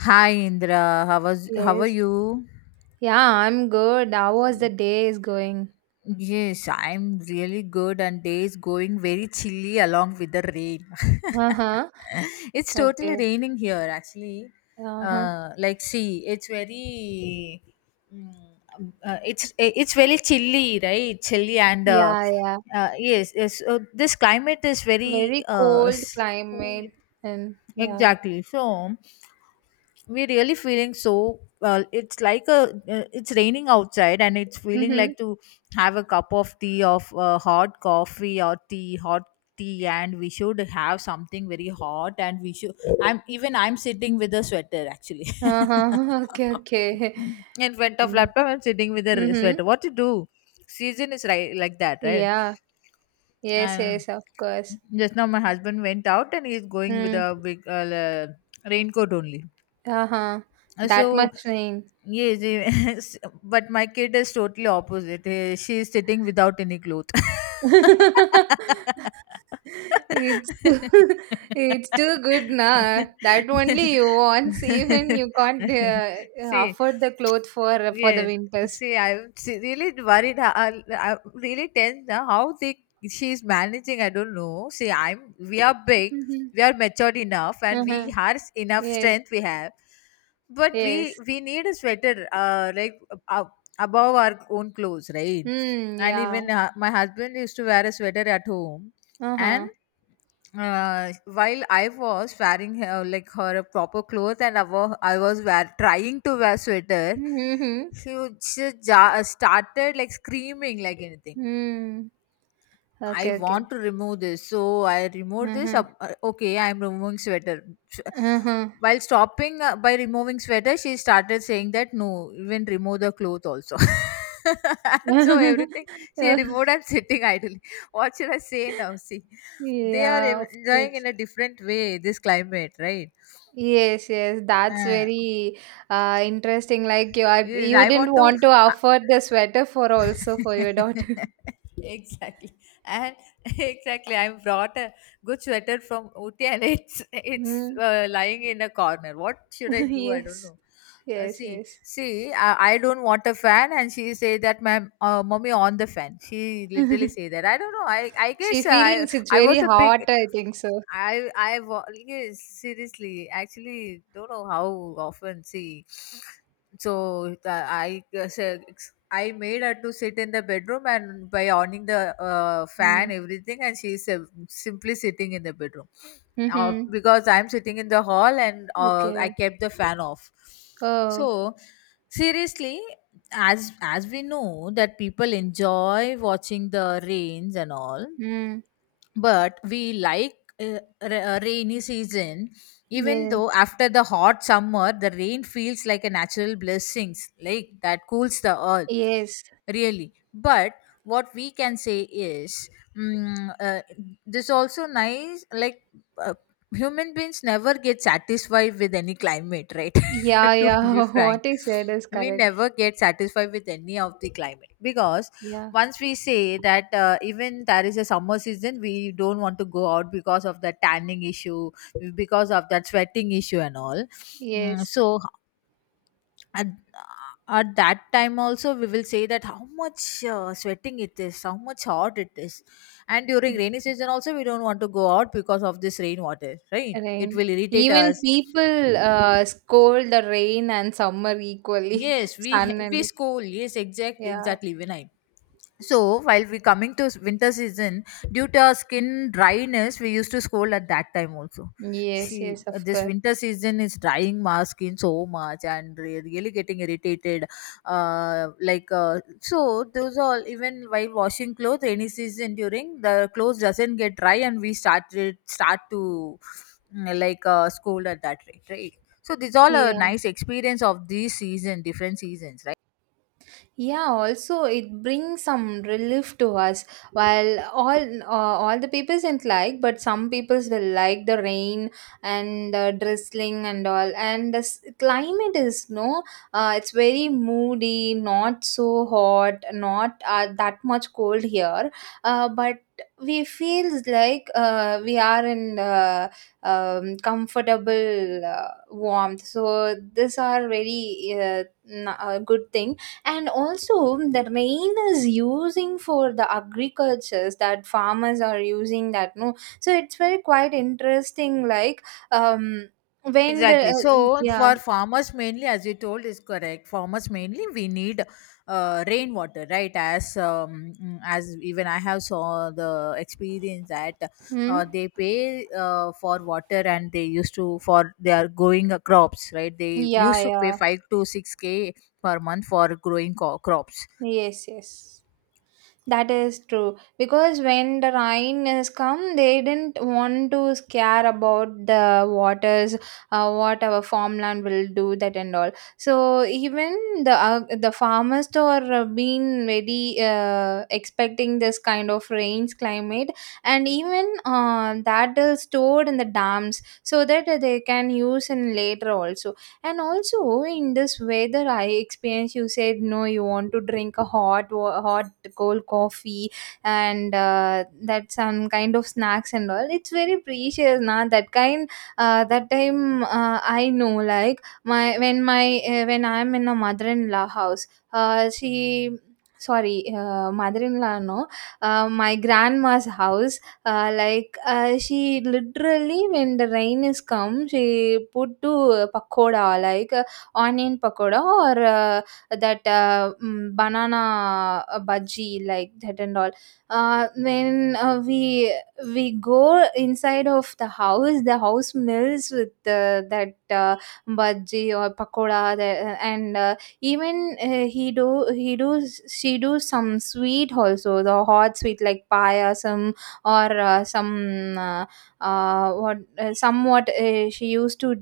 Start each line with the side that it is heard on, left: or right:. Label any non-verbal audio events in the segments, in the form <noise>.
left: Hi Indra, how are
right: Yes.
left: you?
right: Yeah, I'm good. How was the day is going?
left: Yes, I'm really good and day is going very chilly along with the rain.
right: Uh-huh.
left: <laughs> It's totally
right: Okay.
left: raining here actually.
right: Uh-huh.
left: Like see, mm, it's very chilly, right? Chilly and
right: Yeah, yeah.
left: yes, yes. This climate is very
right: Very cold climate and yeah.
left: exactly so. We're really feeling so well, it's like a it's raining outside, and it's feeling
right: Mm-hmm.
left: like to have a cup of tea of hot coffee or tea, hot tea, and we should have something very hot, and we should, I'm even I'm sitting with a sweater actually.
right: Uh-huh. <laughs> Okay, okay.
left: <laughs> In front of
right: Mm.
left: laptop, I'm sitting with a
right: Mm-hmm.
left: sweater. What to do? Season is right like that, right?
right: Yeah. Yes,
left: And
right: yes, of course.
left: just now my husband went out, and he's going with
right: Mm.
left: a big raincoat only.
right: Uh-huh.
left: Uh,
right: That
left: So
right: much rain.
left: yes, yes, <laughs> but my kid is totally opposite. She is sitting without any clothes. <laughs>
right: <laughs> It's too, <laughs> it's too good nah. That only you want. <laughs> Even you can't
left: See,
right: afford the clothes for the
left: yes.
right: winters.
left: See, really worried. I'm really tense now how they she's managing. I don't know. See, I'm we are big,
right: Mhm.
left: we are matured enough, and we
right: Uh-huh.
left: have enough
right: Yes,
left: strength. We have, but we
right: yes.
left: we need a sweater, like, above our own clothes, right?
right: Hmm.
left: And
right: Yeah.
left: even my husband used to wear a sweater at home. And
right: Uh-huh.
left: while I was wearing her, like her a proper clothes, and trying to wear sweater,
right: Mm-hmm.
left: she, started like screaming like anything.
right: Mm.
left: I
right: Okay, okay.
left: want to remove this. So I removed this.
right: Uh-huh.
left: Okay, I'm removing sweater.
right: Uh-huh.
left: While stopping by removing sweater, she started saying that, no, even remove the cloth also. <laughs> And so everything she
right: <laughs>
left: removed, and sitting idly. What should I say now? See, they are
right: yeah, of
left: enjoying
right: course.
left: in a different way this climate, right?
right: Yes, yes, that's
left: Uh,
right: very interesting. Like you are,
left: yes,
right: you
left: I
right: didn't
left: want to.
right: want to
left: uh,
right: offer the sweater for also for your daughter. <laughs>
left: <laughs> exactly. And <laughs> exactly, I brought a good sweater from uti, and it's
right: Mm.
left: lying in a corner. What should I
right: <laughs>
left: do? I don't
right: Yes,
left: know.
right: yes,
left: See
right: yes.
left: see I don't want a fan, and she say that my mommy, on the fan, she literally say
right: <laughs>
left: that I don't know. I
right: She
left: guess uh, i
right: feelings it's
left: i
right: very
left: was a
right: hot,
left: big.
right: I think so.
left: Yes, seriously, actually don't know how often. See, I said, I made her to sit in the bedroom, and by owning the fan
right: Mm.
left: everything, and she is simply sitting in the bedroom.
right: Mm-hmm.
left: Because I'm sitting in the hall, and I
right: Okay.
left: kept the fan off.
right: Oh.
left: So, seriously, as we know that people enjoy watching the rains and all,
right: Mm.
left: but we like, rainy season. Even
right: Yeah.
left: though after the hot summer the rain feels like a natural blessings like that, cools the earth,
right: Yes.
left: really. But what we can say is, mm, uh, this also nice, like, uh, human beings never get satisfied with any climate, right? <laughs>
right: Yeah.
left: To be
right: Yeah. <laughs>
left: frank,
right: What I said is
left: we
right: correct.
left: never get satisfied with any of the climate, because
right: Yeah.
left: once we say that, even there is a summer season, we don't want to go out because of the tanning issue, because of that sweating issue and all. Mm,
right: Yes.
left: so at, uh, at that time also we will say that how much sweating it is, how much hot it is. And during rainy season also, we don't want to go out because of this rainwater, right? It
right: Rain.
left: will irritate
right: Even
left: us.
right: people scold the rain and summer equally. <laughs>
left: Yes, we
right: Sun
left: we
right: and
left: school. Yes, exactly,
right: yeah.
left: exactly, Vinay. So while we coming to winter season, due to our skin dryness, we used to scold at that time also.
right: Yes,
left: She,
right: yes, of
left: this
right: course.
left: winter season is drying my skin so much, and really getting irritated. Like, so those all, even while washing clothes any season during, the clothes doesn't get dry, and we start to, like, scold at that rate, right? So these all a
right: Yeah.
left: nice experience of these season, different seasons, right?
right: Yeah, also it brings some relief to us, while all the peoples didn't like, but some peoples will like the rain and the drizzling and all. And the climate is no, it's very moody, not so hot, not that much cold here, but we feels like we are in the comfortable warmth. So these are very good things. And also the rain is using for the agricultures, that farmers are using that no. So it's very quite interesting, like um when the
left: Exactly. So
right: yeah.
left: for farmers mainly, as you told, is correct. Farmers mainly we need rainwater, right? As even I have saw the experience that
right: Hmm?
left: they pay for water, and they used to for they are growing crops, right? They
right: Yeah,
left: used to pay
right: yeah.
left: 5 to 6K per month for growing crops.
right: Yes, yes. That is true, because when the rain has come, they didn't want to scare about the waters, what our farmland will do, that and all. So even the farmers are been very expecting this kind of rains climate, and even that is stored in the dams, so that they can use in later also. And also in this weather, I experience you said no, you want to drink a hot cold coffee and that some kind of snacks and all. It's very precious, na. That kind, that time I know, like my when I'm in a mother-in-law house, uh, she mother-in-law no, my grandma's house. She literally, when the rain is come, she put to pakoda, like onion pakoda or banana bhaji like that and all. When we go inside of the house, the house smells with that bhaji or And even he do she do some sweet also, the hot sweet like payasam or somewhat she used to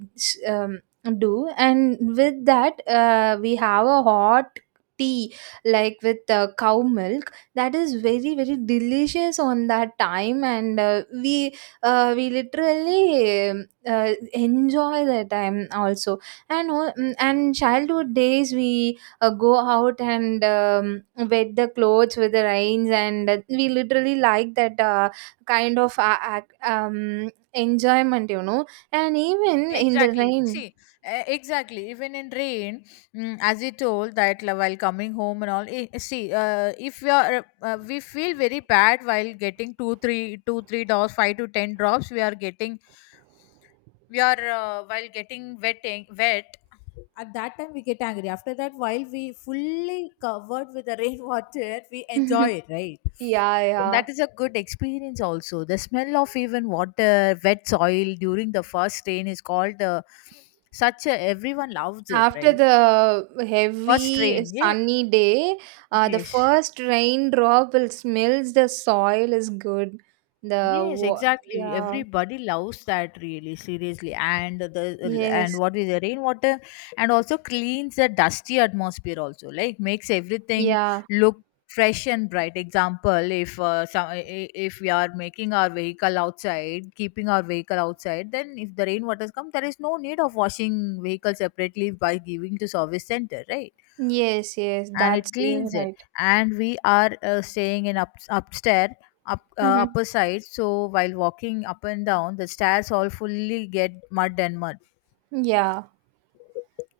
right: um, do. And with that we have a hot tea, like with cow milk, that is very very delicious on that time. And we literally enjoy the time also. And and childhood days we go out and wet the clothes with the rains. And we literally like that kind of enjoyment, you know, and even in the
left: Exactly.
right: rain.
left: See, exactly. Even in rain, as you told that, like, while coming home and all. See, if we feel very bad while getting two, three, two, three drops, five to ten drops. We are getting, we are while getting wet, wet. At that time, we get angry. After that, while we fully covered with the <laughs> rainwater, we enjoy
right: <laughs>
left: it, right?
right: Yeah, yeah.
left: That is a good experience. Also, the smell of even water wet soil during the first rain is called, such a, everyone loves it,
right: After
left: right?
right: the
left: First
right: heavy
left: rain, yeah.
right: sunny day, the
left: Yes.
right: first raindrop will smells the soil is good. The
left: Yes, exactly.
right: yeah,
left: Everybody loves that really seriously. And the and
right: yes,
left: what is the rainwater, and also cleans the dusty atmosphere. Also, like, makes everything
right: yeah,
left: look fresh and bright. Example, if if we are making our vehicle outside, keeping our vehicle outside, then if the rainwaters come, there is no need of washing vehicle separately by giving to service center, right?
right: yes, yes.
left: And it
right: That's you're
left: cleans it.
right: right.
left: And we are staying in, upstairs, up
right: Mm-hmm.
left: upper side. So while walking up and down the stairs, all fully get mud and mud.
right: Yeah.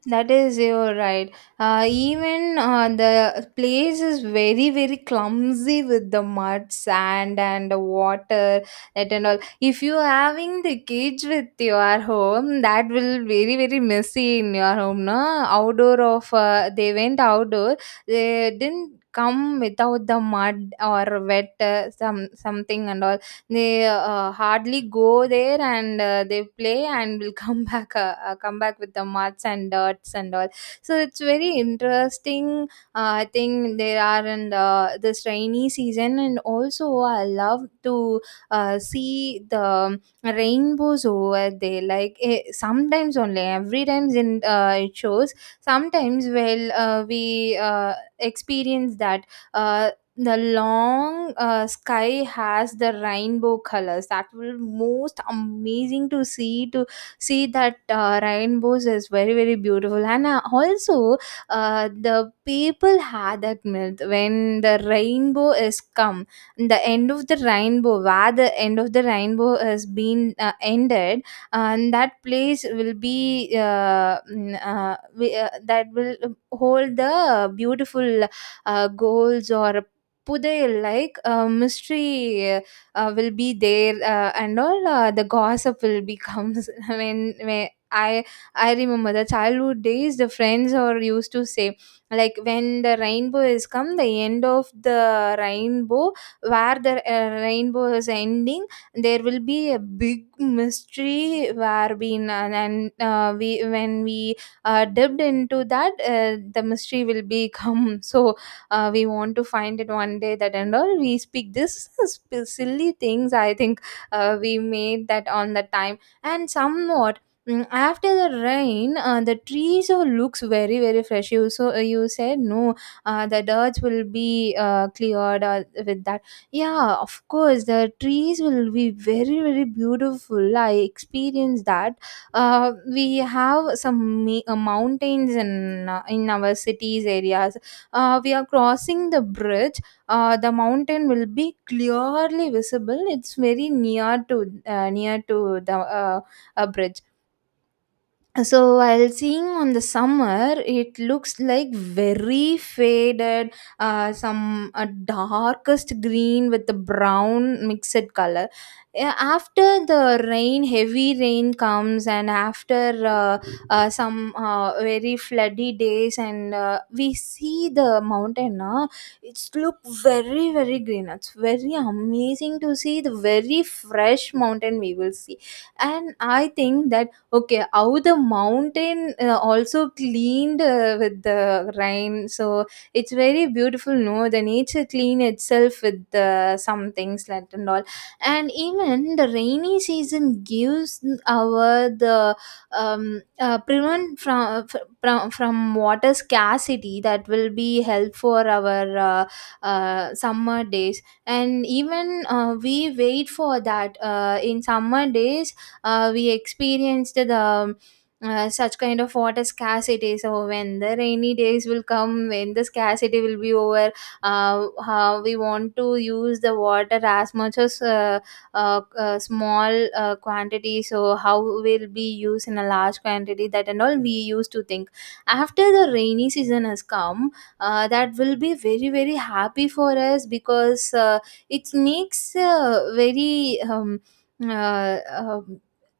right: That is, you're right. Even the place is very, very clumsy with the mud, sand, and the water, that and all. If you having the cage with your home, that will very, very messy in your home, no? Outdoor of, they went outdoor, they didn't come without the mud or wet some something and all. They hardly go there, and they play and will come <laughs> back, come back with the muds and dirts and all. So it's very interesting. I think there are in this rainy season, and also I love to see the rainbows over there. Like eh, sometimes only, every times in it shows. Sometimes well, we experience that. Uh, the long sky has the rainbow colors that will most amazing to see that rainbows is very very beautiful. And also the people had that myth, when the rainbow is come, the end of the rainbow, where the end of the rainbow has been ended, and that place will be that will hold the beautiful goals or புதையல் like mystery will be there and all the gossip will be comes. <laughs> when when I I remember the childhood days, the friends or used to say, like when the rainbow is come, the end of the rainbow, where the rainbow is ending, there will be a big mystery, where we n- and we, when we dipped into that, the mystery will become. <laughs> So we want to find it one day, that and all we speak this silly things, I think we made that on the time. And somewhat, after the rain, the trees all looks very very fresh. You so you said no, the dirt will be cleared with that. Yeah, of course the trees will be very very beautiful, I experienced that. uh, we have some mountains in our cities areas. We are crossing the bridge, the mountain will be clearly visible, it's very near to near to the a bridge. So while seeing on the summer, it looks like very faded, some darkest green with the brown mixed color. Yeah, after the rain heavy rain comes, and after uh, some very floody days, and we see the mountain, it's look very very green. It's very amazing to see the very fresh mountain we will see, and I think that okay, how the mountain also cleaned with the rain. So it's very beautiful, no? The nature clean itself with the some things like and all. And even the rainy season gives our the prevent from, from water scarcity, that will be help for our summer days. And even we wait for that in summer days. We experienced the such kind of water scarcity. So when the rainy days will come, when the scarcity will be over, how we want to use the water as much as small quantity, so how will be used in a large quantity, that and all we used to think. After the rainy season has come, that will be very very happy for us, because it makes very uh, uh,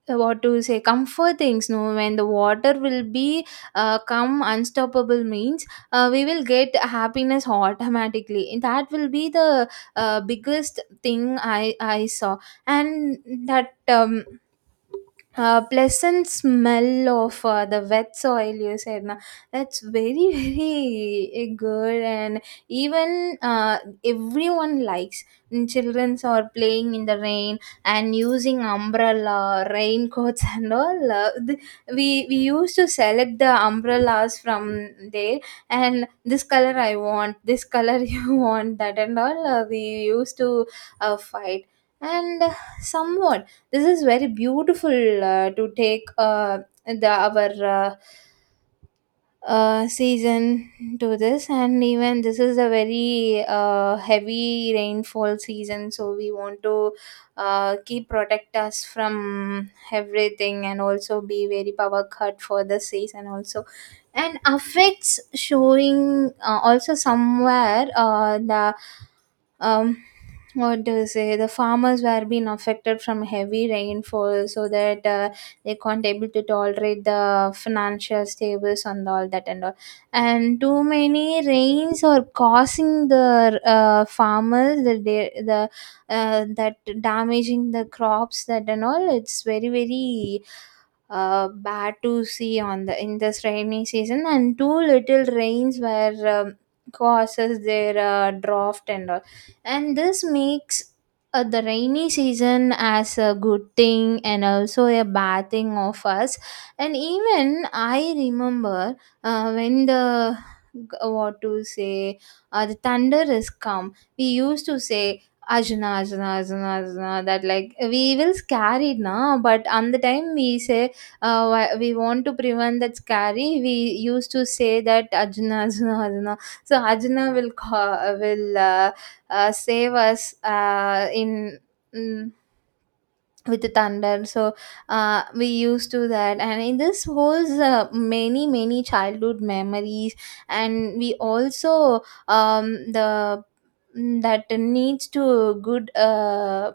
right: what to say, comfort things no. When the water will be come unstoppable means, we will get happiness automatically, and that will be the biggest thing I saw. And that pleasant smell of the wet soil, you said na, that's very <laughs> very good. And even everyone likes, children are playing in the rain and using umbrella raincoats <laughs> and all. We used to select the umbrellas from there, and this color I want, this color <laughs> you want, that and all we used to fight. And somewhat this is very beautiful to take the our season to this. And even this is a very heavy rainfall season, so we want to keep protect us from everything, and also be very power cut for the season also. And affects showing also somewhere the um what do you say, the farmers were being affected from heavy rainfall, so that they can't able to tolerate the financial stables and all, that and all. And too many rains are causing the farmers the that damaging the crops, that and all. It's very very bad to see on the in this rainy season. And too little rains were causes their drought and all. And this makes the rainy season as a good thing and also a bad thing of us. And even I remember when the what to say, the thunder is come, we used to say ajna ajna ajna ajna, that like we will scare it now. But on the time we say, we want to prevent that scary, we used to say that ajna ajna ajna. So ajna will will save us mm, with the thunder. So we used to that. And in this was many many childhood memories. And we also um, the that needs to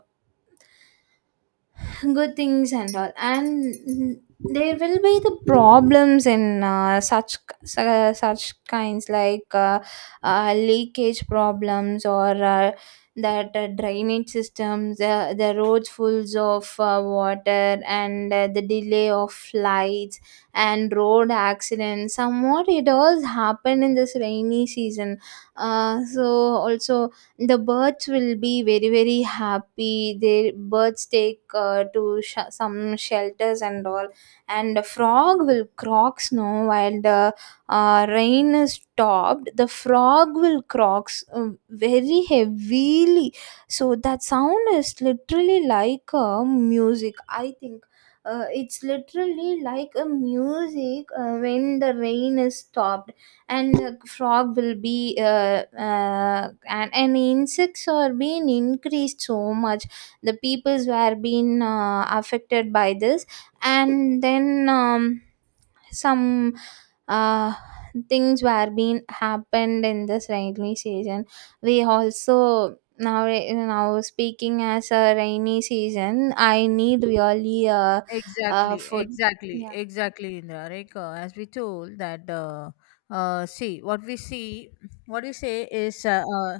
right: good things and all. And there will be the problems in such su- Such kinds like leakage problems or that drainage systems, the roads fulls of water, and the delay of flights and road accidents somewhat it does happen in this rainy season. So also the birds will be very, very happy. Their birds take to some shelters and all. And the frog will croak snow while the rain is stopped. The frog will croak very heavily, so that sound is literally like a music, I think. It's literally like a music when the rain is stopped. And the frog will be and insects are being increased so much. The peoples were being affected by this. And then some uh, things were being happened in this rainy season. We also now speaking as a rainy season, I need really
left: Exactly,
right: food.
left: exactly,
right: Yeah.
left: exactly, Indra. Like, as we told that, see, what we see, what you say is,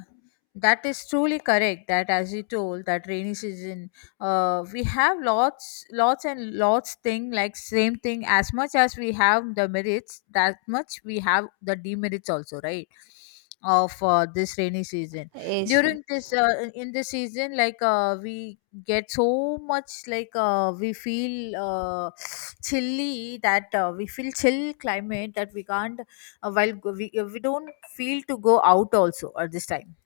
left: that is truly correct. That as you told, that rainy season, we have lots, lots and lots thing like same thing. As much as we have the merits, that much we have the demerits also, right? Of this rainy season.
right: Yes, yes,
left: During this, in this season, like we get so much, like we feel <sniffs> chilly, that we feel chill climate that we can't we don't feel to go out also at this time,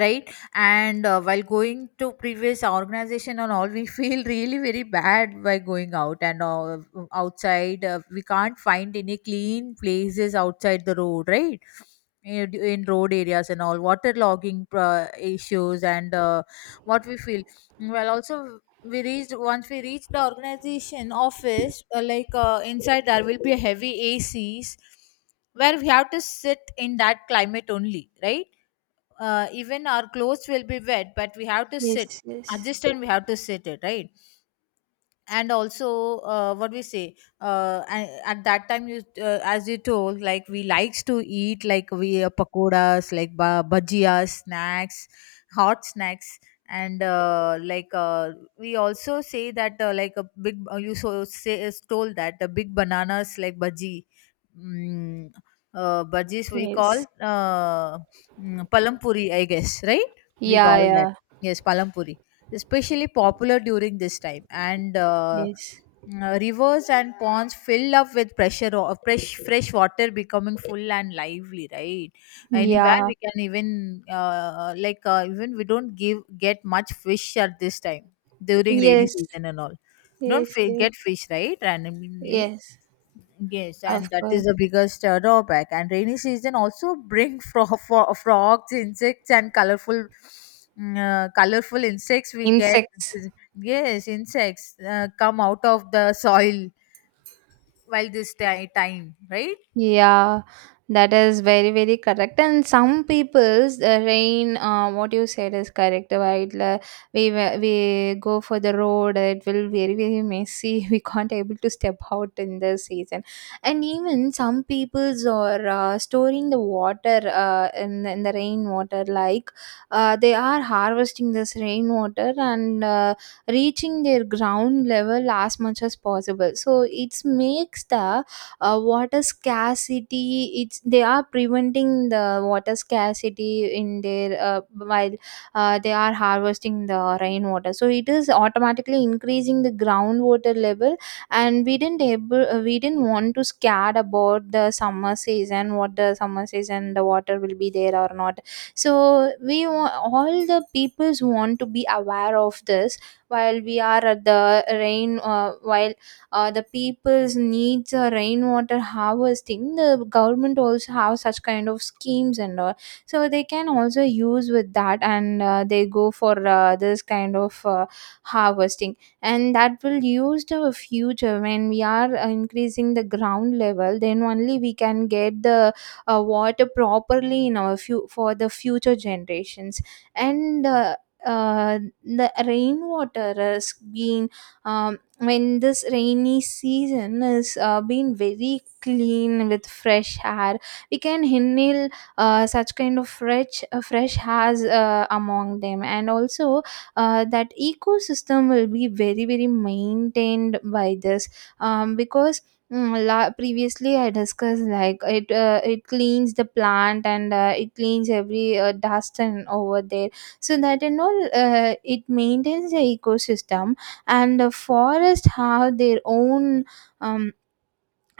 left: right? And while going to previous organization and all, <laughs> we feel really very bad by going out. And outside, we can't find any clean places outside the road, right? In road areas and all, water logging issues, and what we feel, well also we reached once we reached the organization office, like, inside there will be heavy ACs, where we have to sit in that climate only, right? Even our clothes will be wet, but we have to
right: yes,
left: sit,
right: yes,
left: adjust, and we have to sit it, right? And also, what we say, at that time you, as you told, like we likes to eat, like we pakoras, like bhajias snacks, hot snacks. And like, we also say that, like a big, you so say is told that the big bananas like bhaji, mm, bhajis we call,
right: yes.
left: palampuri, I guess, right? We
right: Yeah,
left: call that.
right: yeah.
left: Yes, palampuri, especially popular during this time. And
right: Yes.
left: rivers and ponds filled up with pressure of fresh water, becoming full and lively, right? Anywhere
right: Yeah.
left: we can, even like, even we don't give get much fish at this time, during rainy
right: Yes.
left: season and all. Don't
right: Yes, yes.
left: get fish, right, randomly.
right: Yes,
left: Yes,
right: of
left: and that
right: course.
left: is the biggest drawback. And rainy season also <laughs> bring frogs, insects, and colorful, colorful insects. We get,
right: Insects.
left: yes, insects come out of the soil while time, right?
right: Yeah, that is very, very correct. And some people's rain, what you said is correct, right? Like, we go for the road, it will very, very messy. <laughs> We can't able to step out in the season. And even some people's are storing the water in the rainwater, like they are harvesting this rainwater and reaching their ground level as much as possible. So it makes the water scarcity. It's they are preventing the water scarcity in their while they are harvesting the rainwater, so it is automatically increasing the groundwater level. And we didn't want to scared about the summer season, what the summer season the water will be there or not. So all the peoples want to be aware of this while we are at the rain. While The people's needs rainwater harvesting. The government also have such kind of schemes and all, so they can also use with that. And they go for this kind of harvesting, and that will use the future. When we are increasing the ground level, then only we can get the water properly in our few for the future generations. And uh, the rainwater is being, um, when this rainy season is being very clean with fresh air, we can inhale such kind of fresh hairs among them. And also that ecosystem will be very, very maintained by this, because, previously I discussed like it cleans the plant and it cleans every dust and over there. So that and all, it maintains the ecosystem. And the forest have their own, um,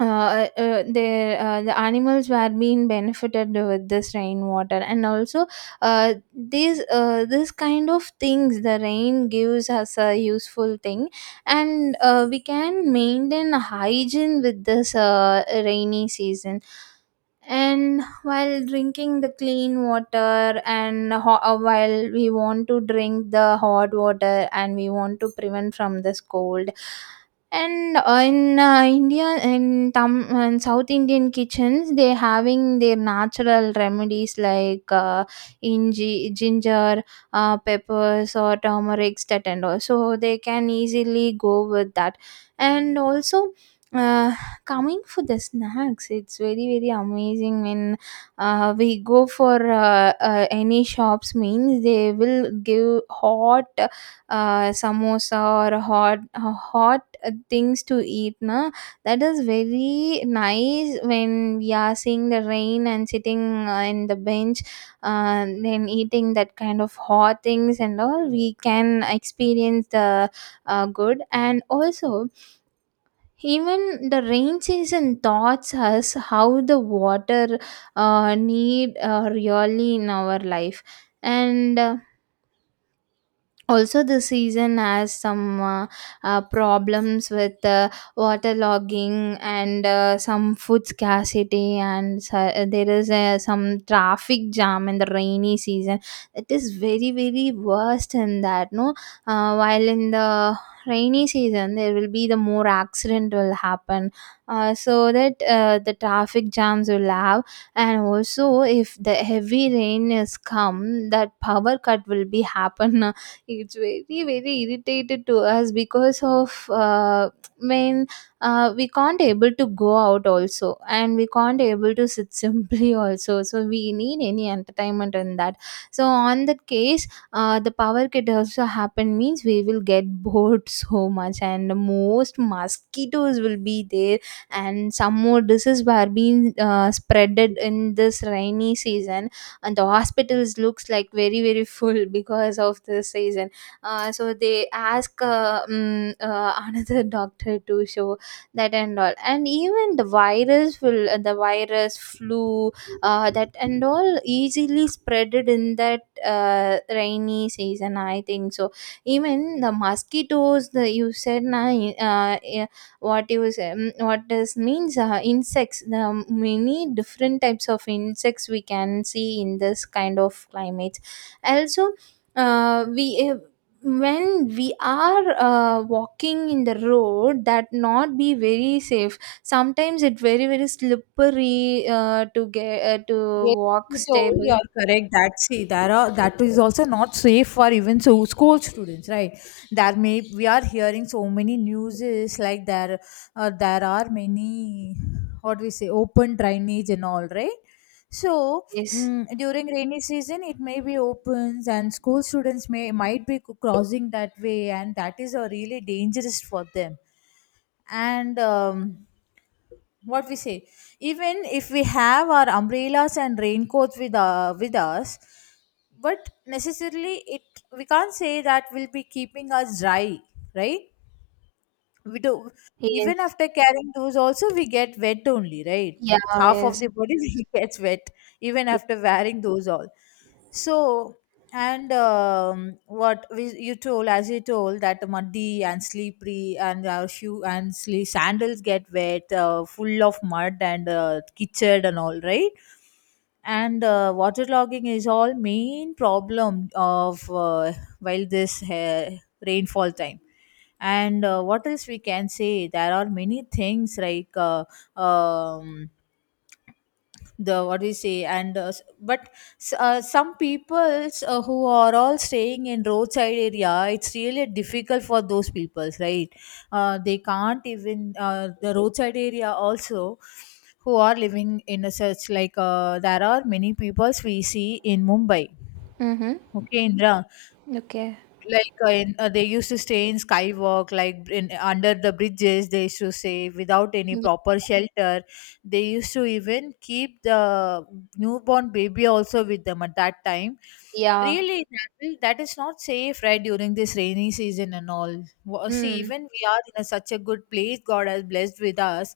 right: the animals were being benefited with this rainwater. And also these this kind of things, the rain gives us a useful thing. And we can maintain hygiene with this rainy season, and while drinking the clean water. And while we want to drink the hot water and we want to prevent from this cold. And in India, in tam in south Indian kitchens, they having their natural remedies like inji, ginger, peppers or turmeric, that and all. So they can easily go with that. And also, uh, coming for the snacks, it's very, very amazing when we go for any shops. Means they will give hot samosa or hot things to eat. Na, that is very nice when we are seeing the rain and sitting in the bench, then eating that kind of hot things, and all we can experience the good. And also, even the rain season taught us how the water need really in our life. And Also, the season has some problems with waterlogging and some food scarcity. And there is some traffic jam in the rainy season. It is very, very worst in that, no? While in the rainy season there will be the more accident will happen. So that the traffic jams will have. And also, if the heavy rain is come, that power cut will be happen. It's very, very irritated to us because of, mean, we can't able to go out also, and we can't able to sit <laughs> simply also. So we need any entertainment in that. So on that case, the power cut also happen means we will get bored <laughs> so much. And most mosquitoes will be there, and some more diseases were being spreaded in this rainy season. And the hospitals looks like very, very full <laughs> because of the season. So they ask, <laughs> another doctor to show, that and all. And even the virus will the virus flu, that and all, easily spreaded in that rainy season, I think so. Even the mosquitoes the you said na, uh, what you say, what does means, insects, the many different types of insects we can see in this kind of climates. Also, we when we are walking in the road, that not be very safe. Sometimes it very, very slippery to
left: Yes,
right: walk
left: you told you
right: stable.
left: are correct that see there are that is also not safe for even so school students, right? There may we are hearing so many news is like there there are many, what we say, open drainage and all, right? So
right: Yes,
left: during rainy season it may be opens and school students may might be crossing that way, and that is a really dangerous for them. And what we say, even if we have our umbrellas and raincoats with us, but necessarily it we can't say that will be keeping us dry, right? We do, even
right: yes.
left: after carrying those also we get wet only, right?
right: Yeah.
left: Half of
right: Yes.
left: the body <laughs> gets wet even after wearing those all. So and what we, you told as you told that muddy and slippery and our shoe and sandals get wet, full of mud and kitchen and all, right? And waterlogging is all main problem of while this rainfall time. And what else we can say, there are many things like um, the what do you say, and but some peoples who are all staying in roadside area, it's really difficult for those peoples, right? They can't even the roadside area also, who are living in a such like there are many peoples we see in Mumbai.
right: Mm-hmm.
left: Okay, Indra.
right: Okay.
left: Like in, they used to stay in skywalk, like in under the bridges they used to say without any
right: Yeah,
left: proper shelter. They used to even keep the newborn baby also with them at that time.
right: yeah.
left: Really that, that is not safe, right, during this rainy season and all. See,
right: Mm.
left: even we are in a, such a good place, God has blessed with us.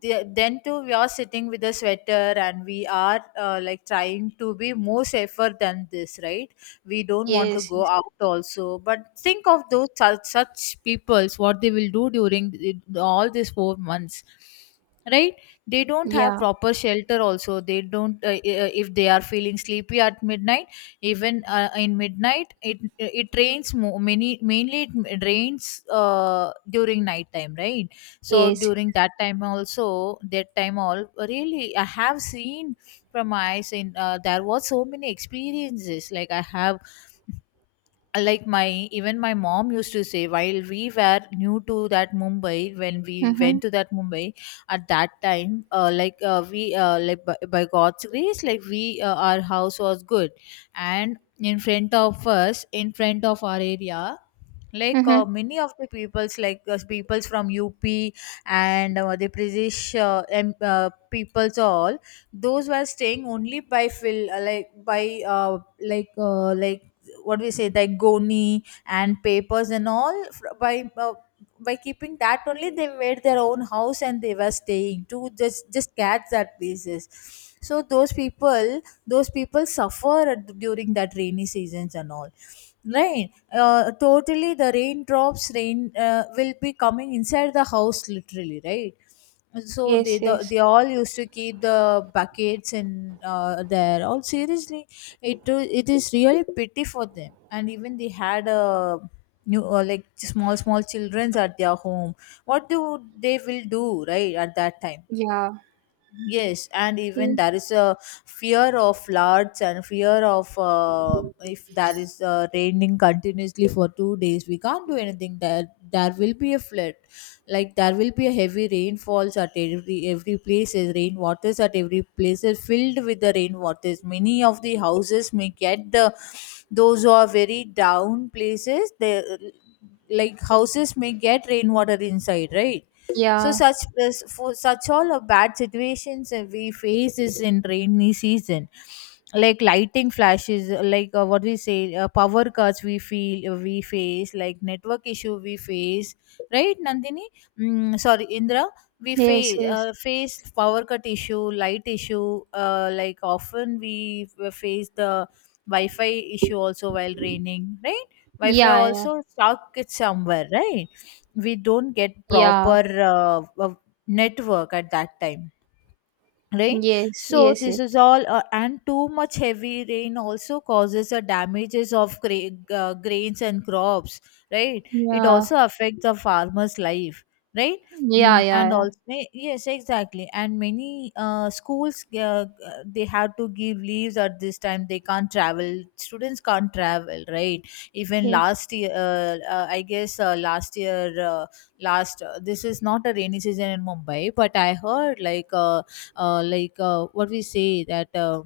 left: Then too we are sitting with a sweater and we are like trying to be more safer than this, right? We don't want to
right: Yes,
left: go
right: yes.
left: out also, but think of those such, such peoples, what they will do during all these 4 months, right? They don't have
right: Yeah.
left: proper shelter also, they don't if they are feeling sleepy at midnight, even in midnight it rains mo- many mainly it rains during night time, right? So
right: Yes.
left: during that time also, that time all, really I have seen from my eyes in there was so many experiences like I have, like my even my mom used to say while we were new to that Mumbai, when we
right: Mhm.
left: went to that Mumbai. At that time like we like by God's grace, like we our house was good. And in front of us, in front of our area, like
right: Mhm.
left: many of the peoples, like peoples from up, and the British peoples all, those were staying only by phil like by like like what do we say, like goni and papers and all, by keeping that only they made their own house, and they were staying to just catch that places. So those people suffer during that rainy seasons and all. Right. Totally, the raindrops rain will be coming inside the house, literally. Right. And so they
right: Yes,
left: the,
right: yes.
left: they all used to keep the buckets and there. All seriously, it is really pity for them. And even they had a new like small small childrens at their home. What do they will do, right, at that time?
right: Yeah.
left: Yes, and even
right: He.
left: there is a fear of floods and fear of if there is raining continuously for 2 days, we can't do anything. There will be a flood, like there will be a heavy rainfalls at every places. Rainwaters at every place is filled with the rainwaters. Many of the houses may get the those who are very down places. They like houses may get rainwater inside, right? So
right: Yeah.
left: such for such all of bad situations that we face is in rainy season, like lighting flashes, like what we say, power cuts we feel we face, like network issue we face, right, Nandini? Mm, sorry, Indra. We
right: Yes,
left: face
right: yes.
left: face power cut issue, light issue. Like often we face the Wi-Fi issue also while raining, right? Wi-Fi
right: Yeah, yeah.
left: also stuck it somewhere, right? We don't get
right: Yeah.
left: proper network at that time. Right,
right: Yes,
left: so
right: yes,
left: this
right: yes.
left: is all and too much heavy rain also causes the damages of grains and crops, right? It
right: Yeah.
left: also affects the farmer's life, right?
right: Yeah,
left: Mm,
right: yeah,
left: and
right: yeah.
left: also eh, yes exactly, and many schools they have to give leaves at this time, they can't travel, students can't travel, right? Even
right: Yes.
left: last year I guess last year last this is not a rainy season in Mumbai, but I heard like what we say that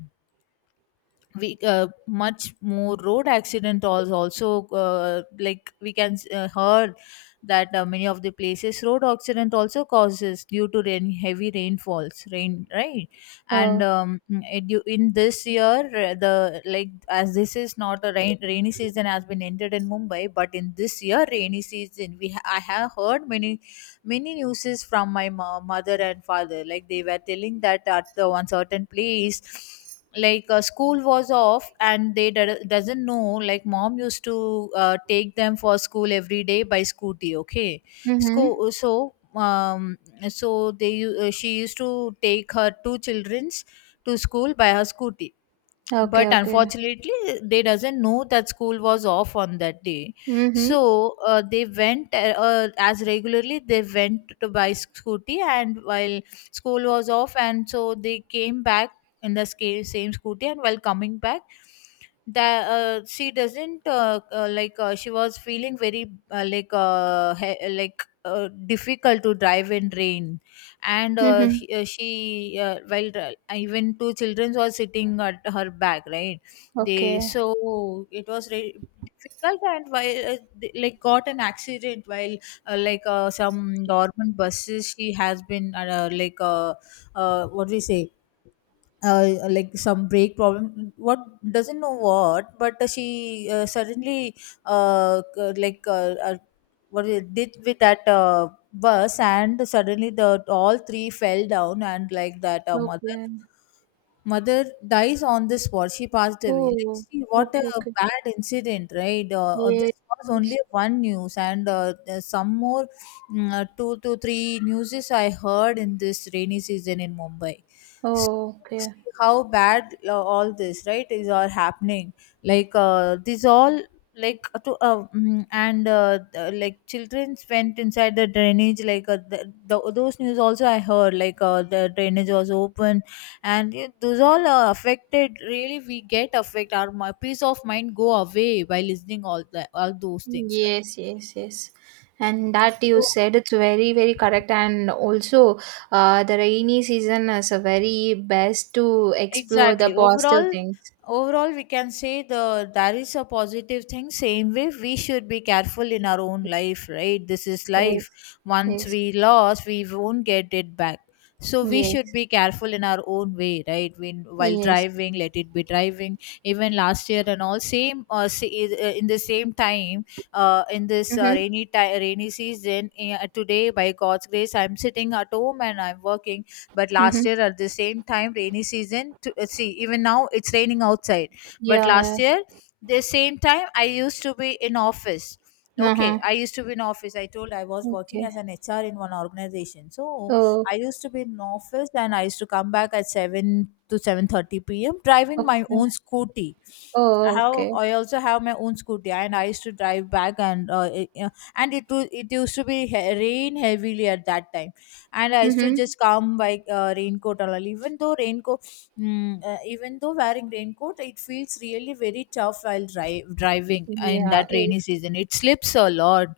left: we much more road accident was also like we can heard that many of the places road accident also causes due to rain, heavy rainfalls rain, right? And
right: Oh.
left: it, in this year the like as this is not a rainy season has been entered in Mumbai, but in this year rainy season I have heard many many newses from my mother and father, like they were telling that at the one certain place, like school was off and they doesn't know, like mom used to take them for school every day by scooty, okay?
right: Mhm.
left: So so they she used to take her two childrens to school by her scooty. But
right: Okay, okay.
left: unfortunately they doesn't know that school was off on that day.
right: Mhm.
left: So they went as regularly they went to buy scooty, and while school was off, and so they came back in the same scooty, and while coming back that she doesn't like she was feeling very like like difficult to drive in rain. And
right: Mhm.
left: she while even two children were sitting at her back, right? They
right: Okay.
left: so it was difficult, and while they, like got an accident while like some government buses she has been like what do we say, like some break problem, what doesn't know what, but she suddenly like what it did with that bus, and suddenly the all three fell down, and like that mother
right: Okay.
left: mother dies on the spot. She passed away. Like,
right: Oh.
left: see, what a
right: Okay, okay.
left: bad incident, right? This was
right: Yes.
left: only one news, and there's some more two to three newses I heard in this rainy season in Mumbai. So,
right: Oh, okay.
left: see how bad all this, right, is all happening. Like, these all like and like children went inside the drainage, like the, those news also I heard, like the drainage was open, and those all are affected. Really we get affect, our peace of mind go away by listening all that, all those things, right?
right: Yes, yes, yes. And that you
left: So
right: said it's very, very correct. And also, the rainy season is a very best to explore the
left: exactly.
right: positive
left: Overall,
right: things.
left: overall, we can say the there is a positive thing. Same way, we should be careful in our own life, right? This is life.
right: Yes,
left: Once
right: yes,
left: we lost, we won't get it back. So we
right: yes,
left: should be careful in our own way, right? When while
right: yes.
left: driving, let it be driving. Even last year and all, same in the same time, in this
right: Mm-hmm.
left: rainy time, rainy season. Today, by God's grace, I'm sitting at home and I'm working, but last
right: Mm-hmm.
left: year at the same time, rainy season to see, even now it's raining outside, but
right: Yeah, yeah.
left: last year the same time I used to be in office. Okay,
right: Uh-huh.
left: I used to be in office, I told, I was working
right: Okay.
left: as an HR in one organization. So
right: Oh,
left: I used to be in office, and I used to come back at 7 to 7:30 p.m. driving my
right: okay.
left: own scooty. I
right: Oh,
left: have,
right: okay.
left: I also have my own scooty, and I used to drive back, and it used to be rain heavily at that time, and I used to
right: Mm-hmm.
left: just come by raincoat and all. Even though raincoat, mm, even though wearing raincoat, it feels really very tough while driving in
right: Yeah,
left: that rainy
right: yes,
left: season. It slips a lot.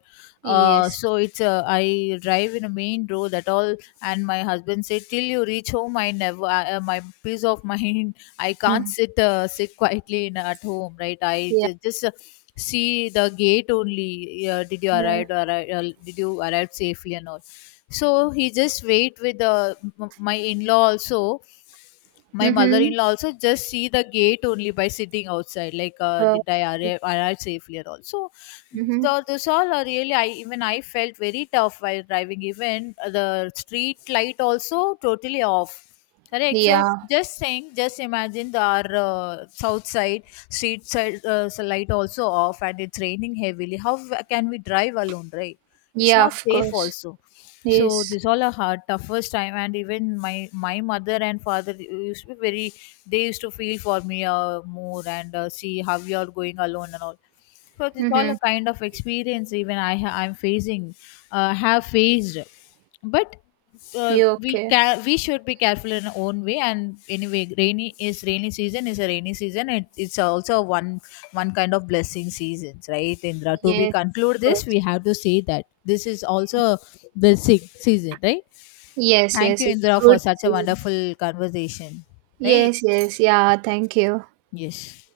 right: yes.
left: So it's I drive in a main road at all, and my husband said, "Till you reach home, I never I- my peace of mind. <laughs> I can't
right: Mhm.
left: sit quietly in at home, right?
right: Yeah,
left: Just see the gate only. Did you
right: yeah.
left: arrive? Arrive did you arrive safely and all?" So he just wait with my in law also, my
right: Mm-hmm.
left: mother-in-law also just see the gate only by sitting outside, like
right: Uh,
left: did I arrive safely and all. So
right: mm-hmm.
left: the, this all are really I, even I felt very tough while driving. Even the street light also totally off, correct? So
right: Yeah,
left: just saying, just imagine the our south side street side light also off, and it's raining heavily. How can we drive alone, right? It's
right: yeah,
left: not
right: of
left: safe
right: course.
left: also. So
right: Yes.
left: this all a hard, toughest time, and even my mother and father used to be very. They used to feel for me more, and see how you are going alone and all. So it's all
right: Mm-hmm.
left: a kind of experience, even I'm facing, have faced, but
right: You okay?
left: we should be careful in our own way. And anyway, rainy season is a rainy season. It, it's also one kind of blessing seasons, right, Indra? To be
right: Yes, of
left: conclude this,
right: course.
left: we have to say that this is also
right: Yes.
left: a blessing season, right?
right: Yes,
left: Thank
right: yes,
left: you,
right: it's
left: Indra, for
right: good
left: such a
right: season.
left: wonderful conversation, right?
right: Yes, yes, yeah, thank you.
left: Yes.